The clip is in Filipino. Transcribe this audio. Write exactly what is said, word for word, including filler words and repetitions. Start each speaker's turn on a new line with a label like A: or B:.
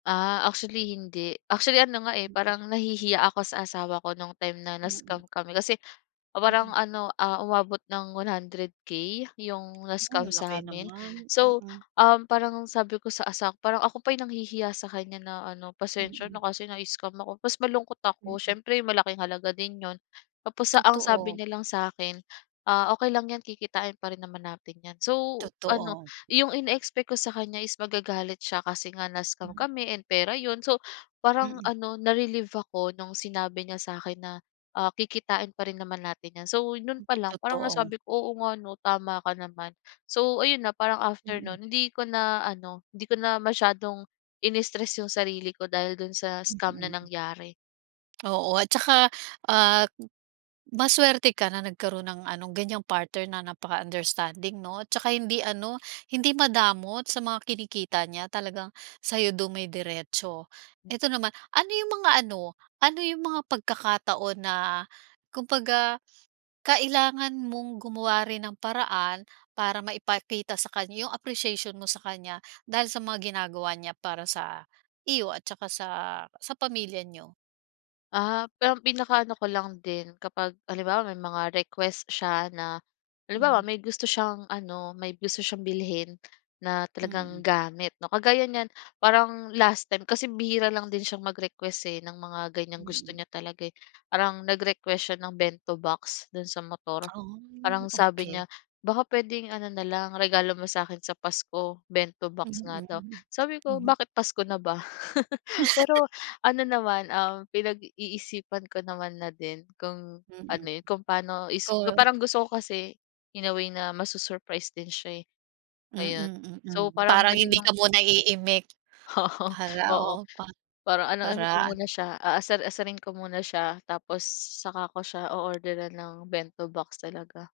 A: Ah, actually hindi. Actually, ano nga, eh,
B: Mm.
A: parang nahihiya ako sa asawa ko no'ng time na
B: Mm.
A: na-scam kami kasi, parang
B: Mm.
A: ano, ah, umabot ng one hundred K 'yong
B: Hmm,
A: na-scam
B: laki
A: sa'min.
B: naman,
A: So,
B: mm.
A: um, parang sabi ko sa asa parang ako pa 'yong nanghihiya sa kanya na ano, "Pasensya
B: Mm.
A: na kasi na-scam ako", 'pos malungkot ako,
B: Mm.
A: siyempre malaking halaga din 'yon. Tapos ang sabi
B: Totoo.
A: niya lang sa'kin, ah, "Okey lang 'yan, kikitain pa rin naman natin 'yan". So, ano,
B: Totoo.
A: 'yong ine-expect ko sa kanya is magagalit siya, kasi nga na-scam
B: Hmm.
A: kami, and pera 'yon, so, parang
B: Mm.
A: ano, na-relieve ako no'ng sinabi niya sa'kin na, ah, "Kikitain pa rin naman natin 'yan". So, no'n
B: Hmm,
A: pa lang parang
B: totoo.
A: nasabi ko, "Oo nga 'no, tama ka naman". So, ayun na, parang after
B: Mm.
A: no'n, hindi ko na ano, hindi ko na masyadong inistress 'yong sarili ko, dahil do'n sa scam na
B: Mm.
A: nangyari.
B: Oo, at saka, ah, masuwerte ka, na nagkaroon ng anong ganiyang partner na napaka-understanding 'no, 'tsaka hindi ano, hindi madamot sa mga kinikita niya, talagang sa'yo dumidiretso. Eto naman, ano 'yong mga ano, ano 'yong mga pagkakataon na, kumbaga, kailangan mong gumawa rin ng paraan, para maipakita sa kanya 'yong appreciation mo sa kanya, dahil sa mga ginagawa niya para sa, iyo at tsaka sa, sa pamilya niyo?
A: Ah, pero pinakaano ko lang din kapag, halimbawa, may mga request siya na,
B: Hmm.
A: halimbawa may gusto siyang ano, may gusto siyang bilhin, na talagang
B: Mm.
A: gamit 'no, kagaya niyan, parang last time, kasi bihira lang din siyang mag-request eh, ng mga ganiyang gusto
B: Mm.
A: niya talaga, eh. Parang nag-request siya ng bento box, do'n sa motor. Parang
B: Oh,
A: sabi
B: okey.
A: niya, "Baka puwedeng ano na lang, regalo mo sa'kin sa Pasko", bento box nga
B: Mm,
A: daw.
B: mm,
A: Sabi ko,
B: hmm.
A: "Bakit Pasko na ba?" Pero, ano naman, um, pinag-iisipan ko naman na din kung, ano
B: Mm.
A: 'yon, kung pa'no is gu
B: Call.
A: parang gusto ko kasi, in a way na, masu-surprise din siya, eh, ngayon.
B: Mm,
A: So,
B: mm.
A: parang
B: Parang
A: gano'n
B: hindi
A: 'yong
B: ka muna iimik, para,
A: Oo,
B: oh, pa
A: parang ano-ano ko
B: para an
A: muna siya, aasar-asarin ko muna siya, tapos saka ko siya o-order-ran ng bento box talaga.